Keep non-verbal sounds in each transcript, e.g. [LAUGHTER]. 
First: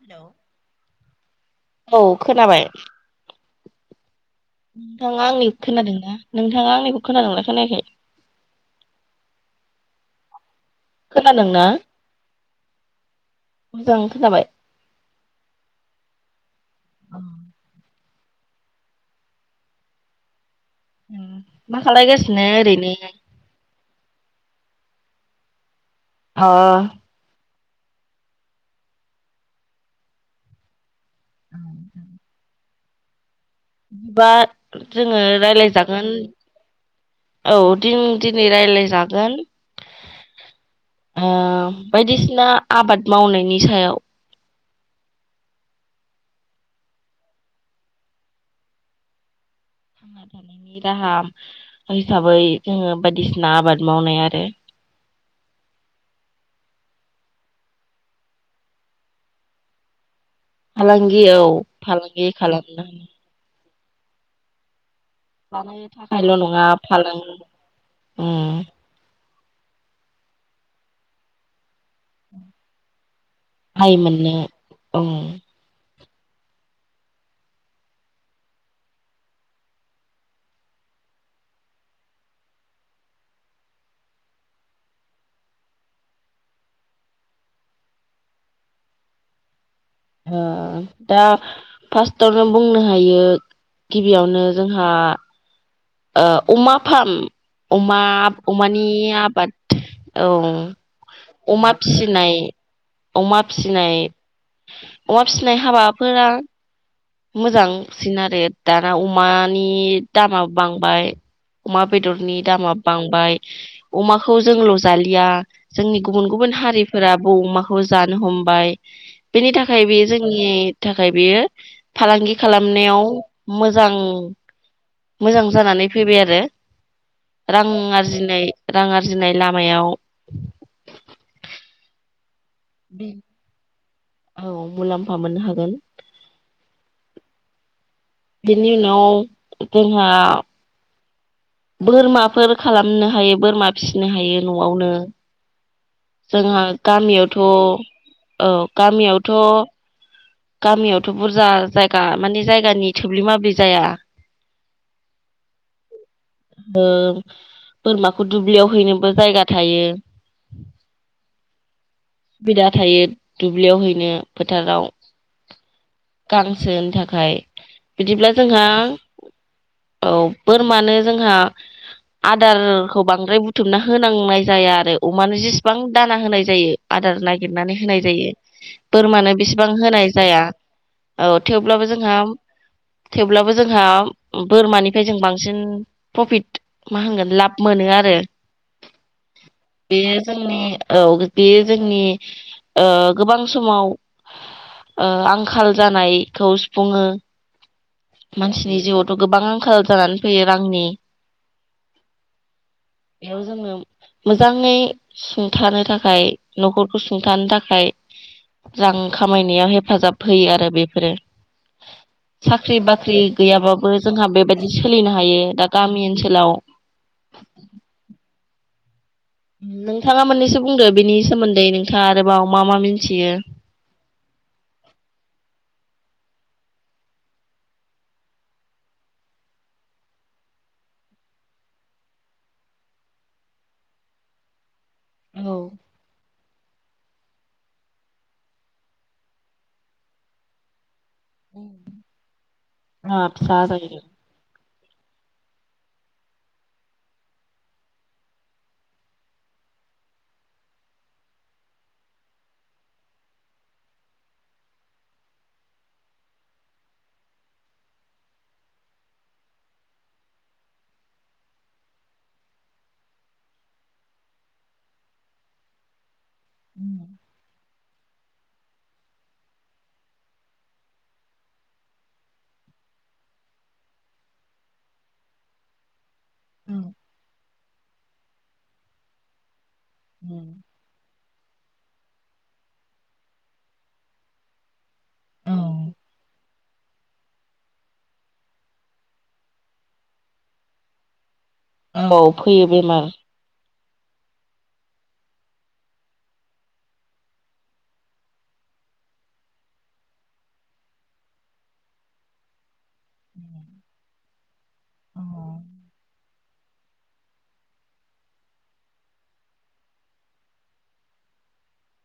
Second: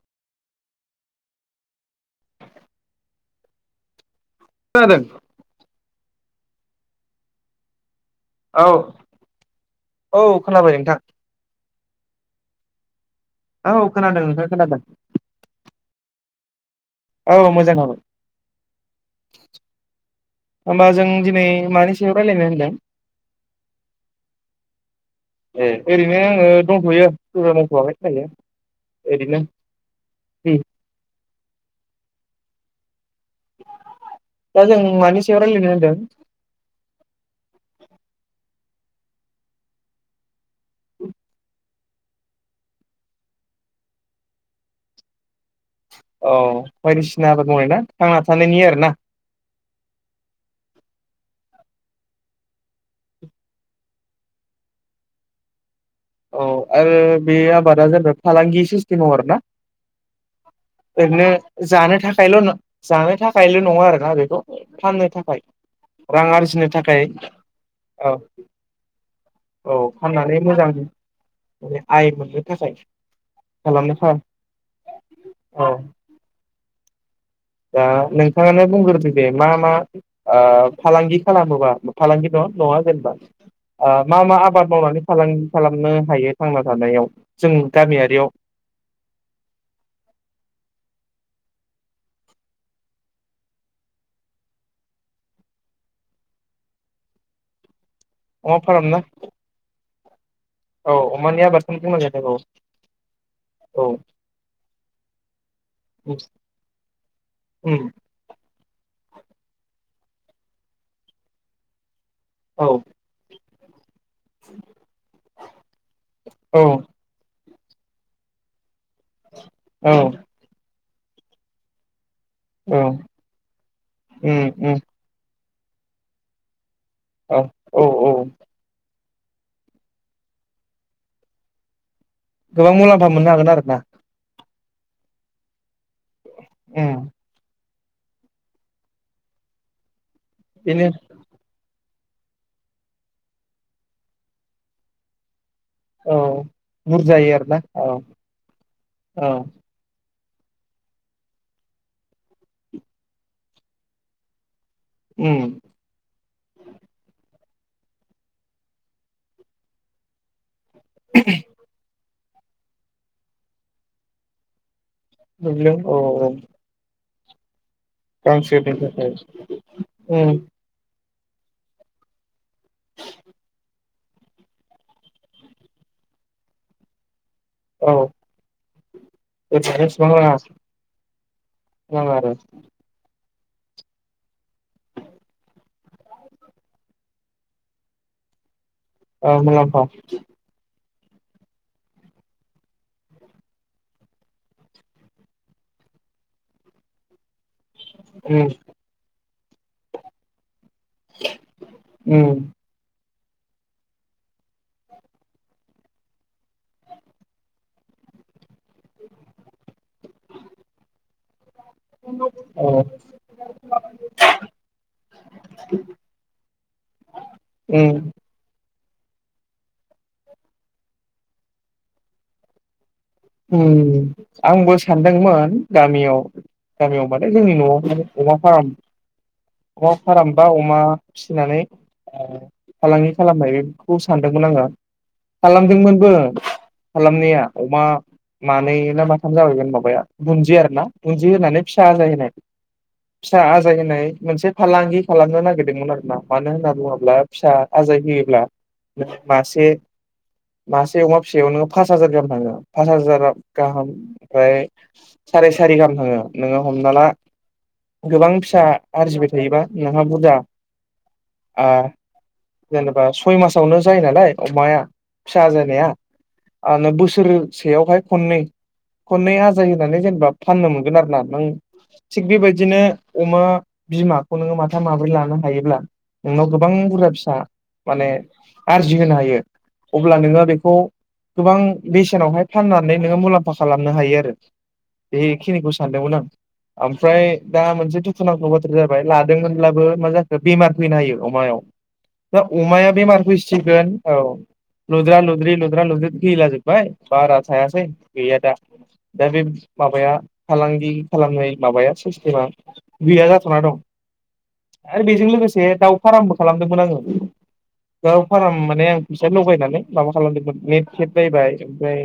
हेल' औ खोनाबाय खोनादों नोंथाङा आंनिखौ खोनादों ना? नोंथाङा आंनिखौ खोनादोंना खोनायाखै? औ औ खोनाबाय नोंथां खोनादोंना औ मोजां खोनादों खोनाबाय नोंथां खोनादों औ मोजाङानो। [INAUDIBLE] होमबा जों दिनै मा मानि सायाव खालायगासिनो रायलायनो होनदों? ओरैनो ए ओरैनो अ आङो दंथ'यो। [UNINTELLIGIBLE] ओरैनो उम औ दा जों जोङो मानि सायाव रायलायनो होनदों रायज्लायजागोन औ दिनै रायलाय जागोन ओ बायदिसिना आबाद मावनायनि सायाव। औ बायदिसिना आबाद मावनाय आरोना थांना थानायनि आरो ना थांना थानायनि राहा हिसाबै जोङो बायदिसिना आबाद मावनाय आरो। औ आरो बे आबादा जेनेबा फालांगि सिस्टेमाव आरोना। फालांगि ओरैनो औ जानो फालांगि थाखायल' खालामनो जानो था' नङा आरोखि ना बेखौ थानो लानायनि थाखायल' नङा फालांगि औ उम औ फाननानै मोजां माने आइ मोननो थाखाय खालामनो आइ सार मोननो औ ओ औ दा नोंथाङानो बुंग्रोदो जे मा-मा अ फालांगि खालामोबा फालांगिल' नङा जेनेबा अ‌ मा-मा आबाद मावनानै फालांगि खालामनो हायो थांना थानायाव जों गामियारियाव? अ दा फार्स्टआवनो बुंनो हायो गिबियावनो जोंहा ओ अमा अमा अमा-अमानि फारामना आबाद औ अमानि अमा आबादखौनो बुंनांगोन फिनाय औ अमा औ फिनाय अमा फिसिनाय हाबाफोरा मोजां उम सिन आरो दा दा अमानि दामाबो बांबा बेदरनि औ दामा बांबाय अमाखौ जोंल जालिया जोंनि गुबुन-गुबुन औ हारिफोराबो अमा खौ जानो हमबाय बेनि थाखाय औ बेयो जोंनि थाखाय बेयो फालांगि औ खालामनायाव मोजां उम उम मोजां जानानै फैबाय आरो औ रां औ औ आरजिनाय रां आर जिनाय लामायाव गोबां मुलाम्फा मोननो हागोन आरो ना औ मुलाम्फा मोननो हागोन उम बेनि उनाव जोंहा बिनो बोरमाफोर खालामनो हायो बोरमा फिसिनो हायो न'आवनो औ जोंहा बुरजायै आरोना औ गामियाव औ गामियावथ' बुरजा जायगा माने जायगानि थोब ओं उम बोरमाखौ दुब्लियाव हैनोबो जायगा थायो [UNINTELLIGIBLE] बिदा थायो दुब्लियाव हैनो फोथाराव दुब्लियाव औ औ खाय बिदिब्ला गांसो जोंहा बेनि थाखाय औ उम बोरमानो जोंहा आदारखौ बांद्राय बुथुमना होनांनाय जाया आरो अमानो जेसेबां दाना होनाय जायो आदार नाय गिरनानै औ होनाय जायो बोरमानो बिसिबां ओरैनो होनाय इसिबां नाङा जाया औ थेवब्लाबो रां जोंहा आरो थेवब्लाबो जोंहा बोरमानिफ्राय जों बांसिन प्रफिट मा होनगोन लाब मोनो आरो औ मुलाम्फा बे जोंनि औ बे जोंनि ओ गोबां समाव ओ आंखाल जानायखौ सुफुङो उम मानसि [UNINTELLIGIBLE] गोबां आंखाल जानानै फैयो । रांनि उम बेयाव जोंनो मोजाङै सुंथानो थाखाय न'खरखौ सुंथानो थाखाय रां खामायनायाव हेफाजाब होयो आरो बेफोरो । उ [UNINTELLIGIBLE] ख्रि बाख्रि गैयाबाबो जोंहा बेबायदि सोलिनो हायो दा गामि ओनसोलाव उम नोंथाङा मोननैसो बुंदो बेनि सोमोन्दै नोंथाङा आरोबाव मा मा मिन ओम आंबो सानदोंमोन गामियाव गामियाव माने जोंनि न'यावहाय अमा फार्म अमा फार्म बा अमा फिसिनानै ओ फालांगि खालामनाय बेखौ सानदोंमोन आङो । खालामदोंमोनबो खालामनाया अमा मानै ना माथाम जाबायमोन माबाया बुन्दिया आरो ना । बुन्दि होनानै फिसा आजाय होनाय औ फिसा आजाय जायो होनाय मोनसे फालांगि खालामनो नागिरदोंमोन आरो । मानो होनना बुङोब्ला फिसा आजाय होयोब्ला नों मासे मासे अमा फिसायाव नो फास हाजार गाहाम थाङो । फास हाजार गाहाम ओमफ्राय साराय सारि गाहाम थाङो नोङो हमना ला गोबां फिसा आरजिबाय थायोबा नोंहा बुरजा ओ जेनेबा सय मासावनो जायो नालाय अमाया फिसा आजानाया आ नों बसोर सेयावहाय खननै खननै आजाय होनानै जेनेबा फाननो मोनगोन आरो ना नों थिग बेबायदिनो अमा बिमाखौ नोङो माथा माब्रै लानो हायोब्ला नोंनाव गोबां बुरजा फिसा माने आरजिहो हायो । अब्ला नोङो बेखौ गोबां बेसेनावहाय फाननानै नोङो मुलाम्फा खालामनो हायो आरो औ बेखिनिखौ सानदोंमोन आं ओमफ्राय दा मोनसे दुखुनांथाव बाथ्र जाबाय लादोंमोनब्लाबो मा जाखो बेमार फैनो हायो अमायाव औ । दा फैयो अमाया बेमार होसिगोन औ लुद्रा लुद्रि लुद्रा लुद्रि थैलाजोबबाय बारा थायासै गैया दा दा बे माबाया फालांगि खालामनाय माबाया सिस्टेमा गैया जाथ'ना दं । आरो बेजों लोगोसे दाउ फार्मबो खालामदोंमोन आङो दाउ फार्म माने आं फैसा लगायनानै माबा खालामदोंमोन नेेट थेद बायबाय ओमफ्राय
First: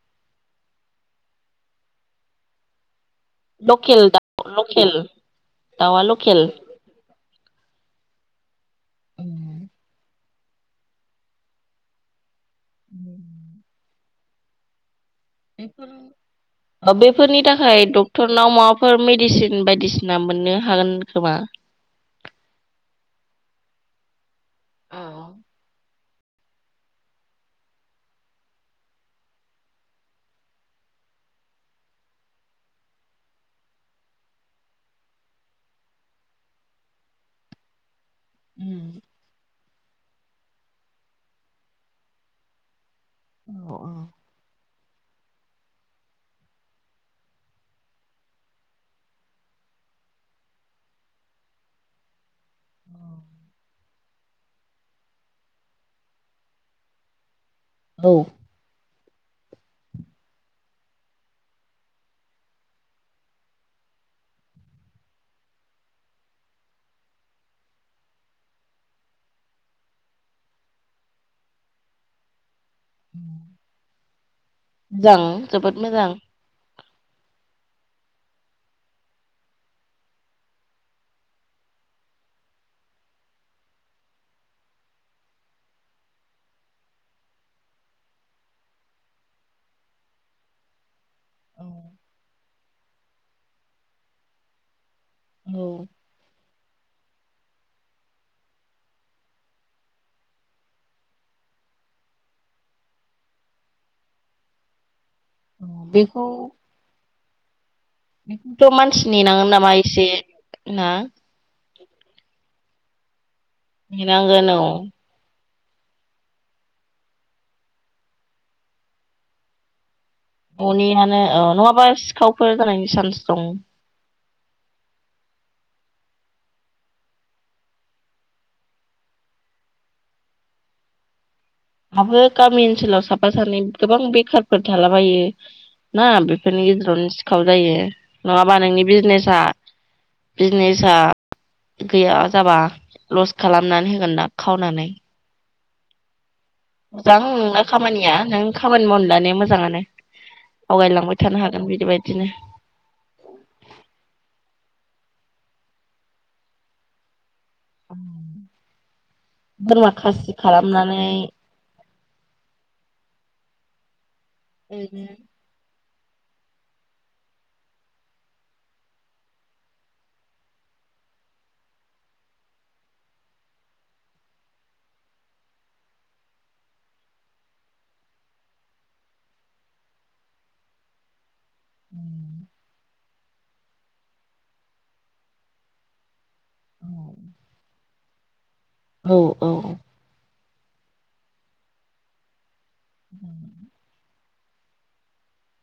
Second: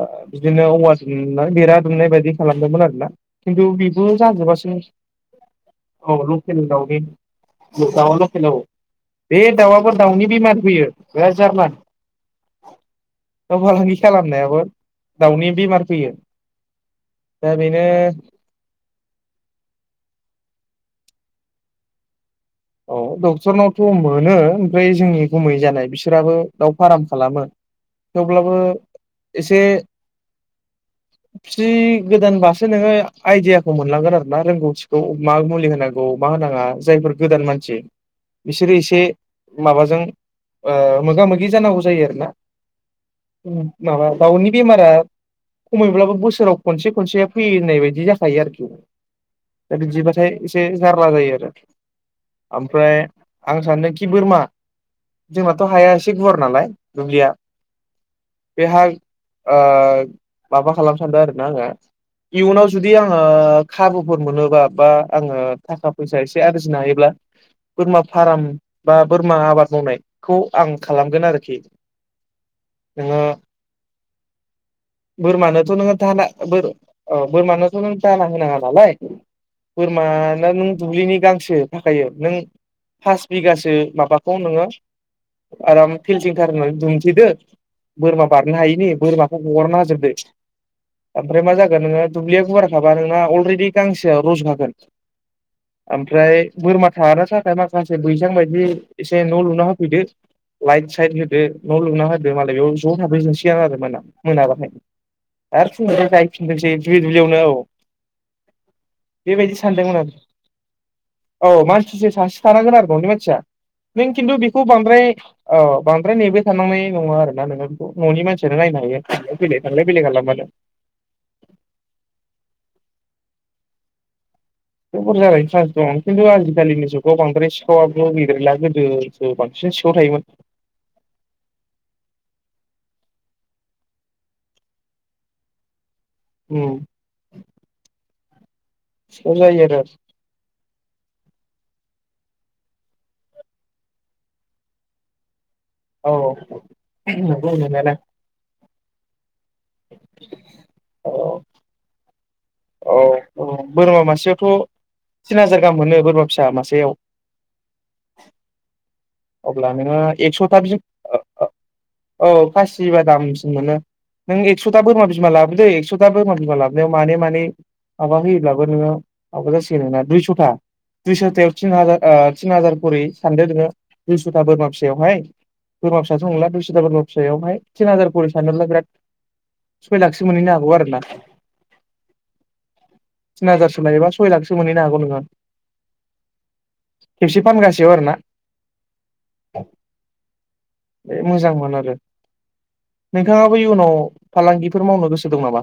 ओ बिदिनो औवा दुमनाय बेरा दुमनाय बायदि खालामदोंमोन आरो ना । खिन्थु बेबो लकेल दाउ जाजोबासै लकेल औ लकेल दाउनि दाउआ लके हेलौ बे दाउआबो दाउनि बेमार फैयो बेराद जार्ला । [INAUDIBLE] दाउ फालांगि खालामनायाबो दाउनि बेमार फैयो बेफोरनि दा थाखाय बेनो डक्टरनाव माबाफोर मेडिसिन बायदिसिना मोननो हागोन खोमा औ डक्टरनावथ' मोनो ओमफाय जोंनि गमै जानाय बिस बिसोराबो दाउ फार्म खालामो थेवब्लाबो एसे फिदि गोदानबासो नोङो आइदियाखौ मोनलांगोन आरोना रोंगौथिखौ मा मुलि होनांगौ मा होनाङा जायफोर गोदान मानसि बिसोरो एसे माबाजों ओ मोगा मोगि जानांगौ जायो आरोना औ माबा बावनि बेमारा खमैब्लाबो बोसोराव खनसे खनसे फैयो होननाय बायदि जाखायो आरोखि दा बिदिबाथाय एसे जारला जायो आरो ओमफ्राय आं सानदोंखि बोरमा जोंनाथ' हाया एसे गुवार नालाय दुब्लिया औ बेहार ओ माबा खालामनो सान्दों आरोना आङो इयुनाव जुदि आङो खाबुफोर मोनोबा बा आङो थाखा फैसा एसे आरजि फिनो हायोब्ला बोरमा फार्म बा बोरमा आबाद मावनायखौ आं खालामगोन आरोखि नोङो मोजां बोरमानोथ' जोबोद नोङो मोजां दाना बोर ओ बोरमानो खौ नों दाना होनाङा नालाय बोरमा ना नों दुब्लिनि गांसो थाखायो नो फास बिगासो माबाखौ नोङो आराम फिलटिंथारहोनानै दुमथेदो बोरमा बारनो हायिनि बोरमाखौ हगारना होजोबदो ओमफ्राय मा जागोन नोङो औ दुब्लिया गुवारखाबा नोंना अलरेडि गांसेआ रज' खागोन। आम ओमफ्राय बोरमा थानो थाखाय माखासे बैसां बायदि एसे न' लुना होफैदो लाइट साइट होदो न' लुना होदो मालाय बेयाव ज' थाफैजोबनसिगोन आरो होमबाना मोनाबाथाय। औ [UNINTELLIGIBLE] दुब्लियावनो औ खौथ' मानसि नेनागोन बेबायदि नामा सानदोंमोन आं एसे औ मानसिसो सासे थानांगोन आरो न'नि मानसिया नों खिन्थु नेनांगोन औ बेखौ बांद्राय औ बांद्राय नेबाय थांनांनाय नङा आरो नोंङो बेखौ न'नि मानसियानो नायनो हायो थांलाय फैलाय थांलाय बेलाय खालामबानो न'नियानो ओ नङाबा सिखावफोर जानायनि चान्स सम बे बुर जानायनि सान्स दं खिन्थु आजिखालिनि जुगाव बांद्राय सिखावाबो गैद्रायला गोदोसो बांसिन सिखाव थायोमोन। हाबो गामि ओनसोलाव साफा सानै गोबां बेखारफोर थालाबायो ना बेफोरनि उम गेजेरावनो सिखाव जायो। नङाब बा नोंनि सिखाव बिजनेसा जायो आरो बिजनेसा गैया जाबा ल'स खालामनानै होगोन ना खावनानै औ औ मोजां नंगौ नोंना नंनायालाय खामानिया नों खामानि मावनो लानाया मो जाङानो औ आवगायलांबाय थानो हागोन बिदिबायदिनो। औ औ बोरमा मासेयावथ' थिन हाजार गाहाम मोनो बोरमा फिसा मासेयाव [INAUDIBLE] अब्ला बोरमा नोङो खासि एक्स'था बि खालामनानै [UNINTELLIGIBLE] औ खासिबा दाम मोनो नों एक्स'था ओरैनो बोरमा बिमा लाबोदे एक्स' [UNINTELLIGIBLE] बोरमा बिमा लाबनायाव मानै मानै माबा होयोब्लाबो नोङो माबा जासिगोन नोंना दुइस'था दुइस'थायाव तिनहाजा ओ तिनहाजार खरै सानदो नोङो। दुइस'था बोरमा फिसायावहाय बोरमा फिसाथ' नंला दुइस'था बोरमा फिसायावहाय तिन हाजार खरै सानब्ला बिराद सय लाखसो मोनहैनो हागौ आरोना। [INAUDIBLE] तिन हाजारसो लायोबा सय लाखसो मोनहैनो हागौ नोंङो। खेबसे फानगासेयाव आरो ना औ औ बे मोजांमोन आरो नोंथाङाबो इयुनाव फालांगिफोर मावनो गोसो दं नामा?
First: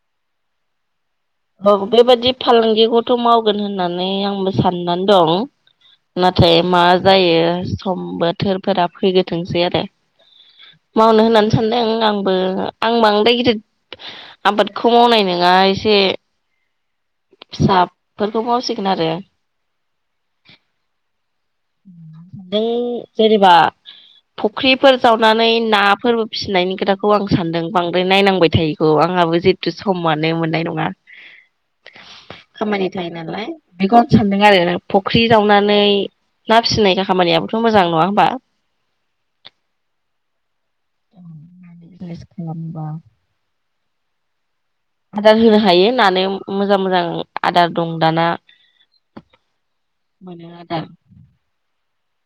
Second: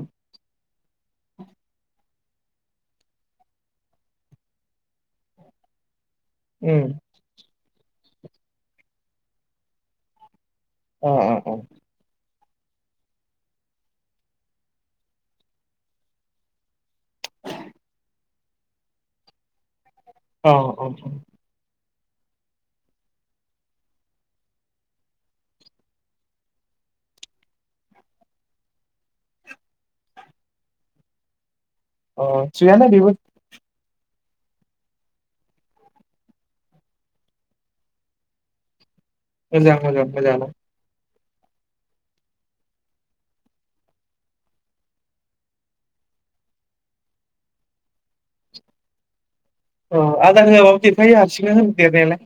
औ बेबादि फालांगिखौथ' मावगोन होननानै आंबो साननानै दं। नाथाय मा उम जायो समबो बोथोरफोरा फैग्रोथोंसै आरो अ मावनो होननानै अ सानदों आं ओ आं बांद्राय गिदिद आबादखौ मावनाय नोङा एसे [INAUDIBLE] फिसाफोरखौ मावसिगोन आरो औ औ नों जेनेबा फख्रिफोर जावनानै नाफोरबो फिसिनायनि खोथाखौ आं सानदों बांद्राय नायनांबाय थायिखौ आंहाबो जिथु समानो मोननाय नङा। अ थिगानो खामानि बेबो थायो नालाय बेखौ सानदों आरो फख्रि जावनानै ना फिसिनाय खामानियाबोथ' मोजां नङा होमबा? मोजां मोजां मोजांङानो [UNINTELLIGIBLE] खालामबा आदार होनो हायो नानो मोजां मोजां आदार दं दाना। अ आदार होआबाबो देरफायो हारसिंनो होन देरनायालाय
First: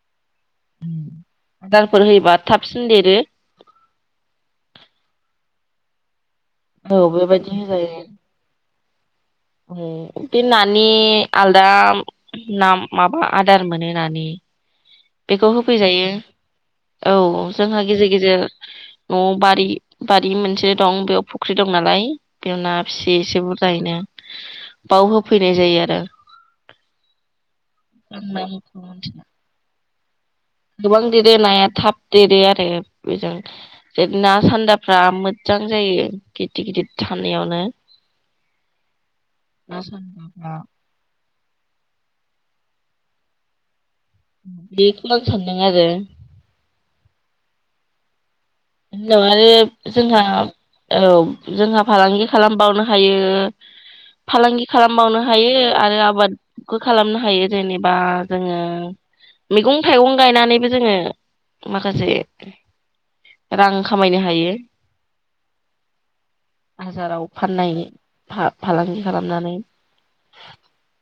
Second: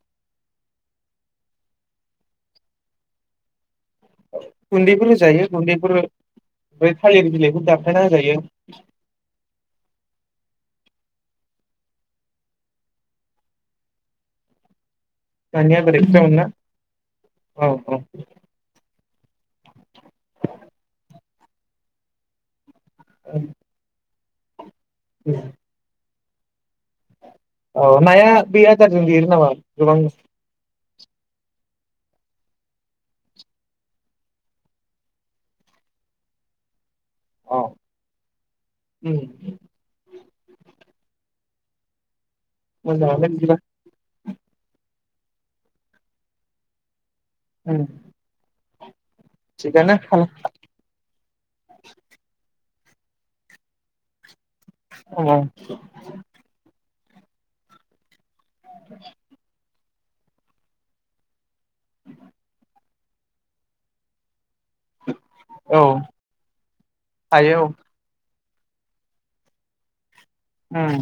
[UNINTELLIGIBLE] आदारफोर होयोबा थाबसिन देरो। गुन्दैफोर होजायो गुन्दैफोर ओमफाय औ थालिर बेबायदि बिलाइखौ दानफायना होजायो। बे नानि आलदा ना माबा आदार मोनो नानि। बेखौ दानिया बेलेग होफैजायो जामोन ना औ जोंहा गेजेर गेजेर न'आव बा दायो बारि मोनसे दं बेयाव फु फुख्रि दं नालाय बेयाव ना फिसियो एसे बुरजायैनो बाव होफैनाय जायो आरो औ आं नाया बे नामखौ मिथि आदारजों देरो नामा? गोबां गोबां देरो नाया थाब देरो आरो बेजों जे ना सान्दाफ्रा मोजां जायो गिदिर गिदिर थानायावनो अ उम [INAUDIBLE] ना सानगाफ्रा मोजाङानो बिदिबा बेखौनो सानदों आरो उम बिदिनङालै थिगानो जोंहा खालाम औ जोंहा फालांगि खालामबावनो हायो फालांगि औ खालामबावनो हायो आरो आबाद खालामनो हायो जेनेबा जोङो मैगं थाइगं गायनानैबो जोङो माखासे रां खामायनो हायो औ [INAUDIBLE] हाजाराव हायो फाननाय फालांगि खालामनानै उम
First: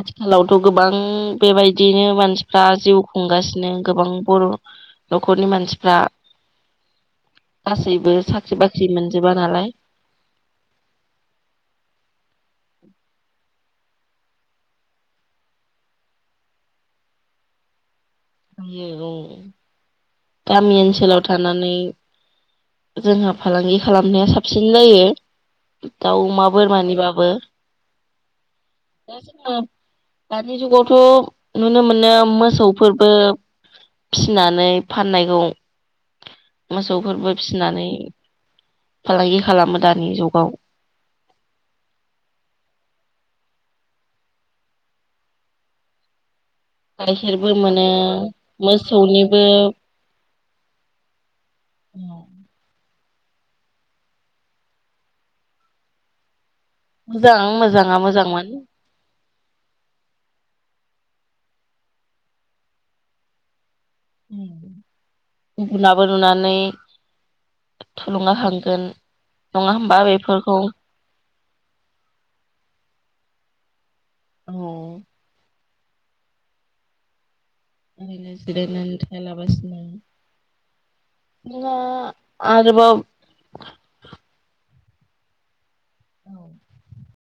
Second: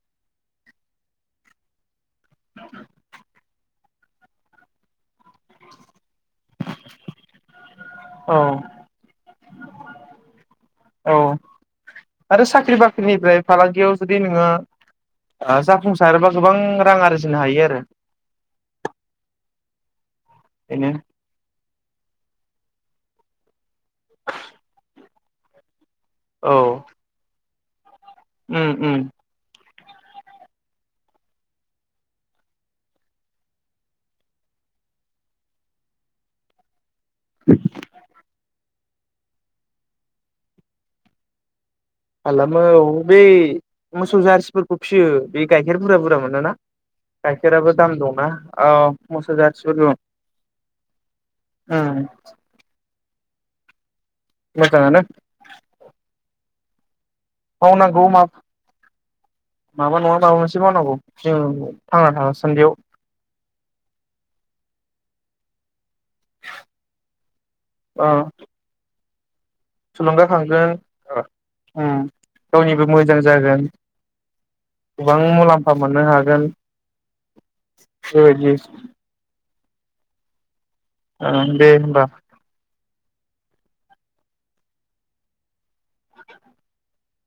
आथिखालावथ' गोबां बेबायदियैनो मानसिफ्रा जिउ खुंगासिनो गोबां बर' नखरनि मानसिफ्रा गासैबो औ साख्रि बाख्रि मोनजोबा नालाय निफ्राय फालांगियाव जुदि नोङो ओ जाफुंसारोबा गोबां रां आरजिनो हायो आरो हायो औ गामि बेनो ओनसोलाव थानानै जोंहा फालांगि खालामनाया साबसिन जायो दाउ अमा औ बोरमानिबाबो उम उम दा जोङो दानि जुगावथ' नुनो मोनो मोसौफोर बो फिनानै फाननायखौ मोसौ फोरबो फिनानै फालांगि खालामो दानि जुगाव खालामो औ बै मोसौ जारसिफोरखौ फिसियो बे गाइखेरफोरा बुरजा मोनोना गाइखेरबो गाइखेराबो मोनो दाम दंना औ मोसौ मोसौनिबो जाथिबो दं ओ मोजाङानो मोजां मोजाङा मावनांगौ मा मोजांमोन माबा नङा माबा मोनसे मावनांगौ जों थांना थासान्दियाव। उम उनाबो लुनानै ओ थुलुंगाखांगोन नङा होमबा बेफोरखौ थुलुंगाखांगोन ओम गावनिबो मोजां जागोन औ गोबां मुलाम्फा फा मोननो हागोन ओरैनो बेबायदि जिरायनानै थायालाबासिनो ओं दे नोआ होमबा। आरोबाव औ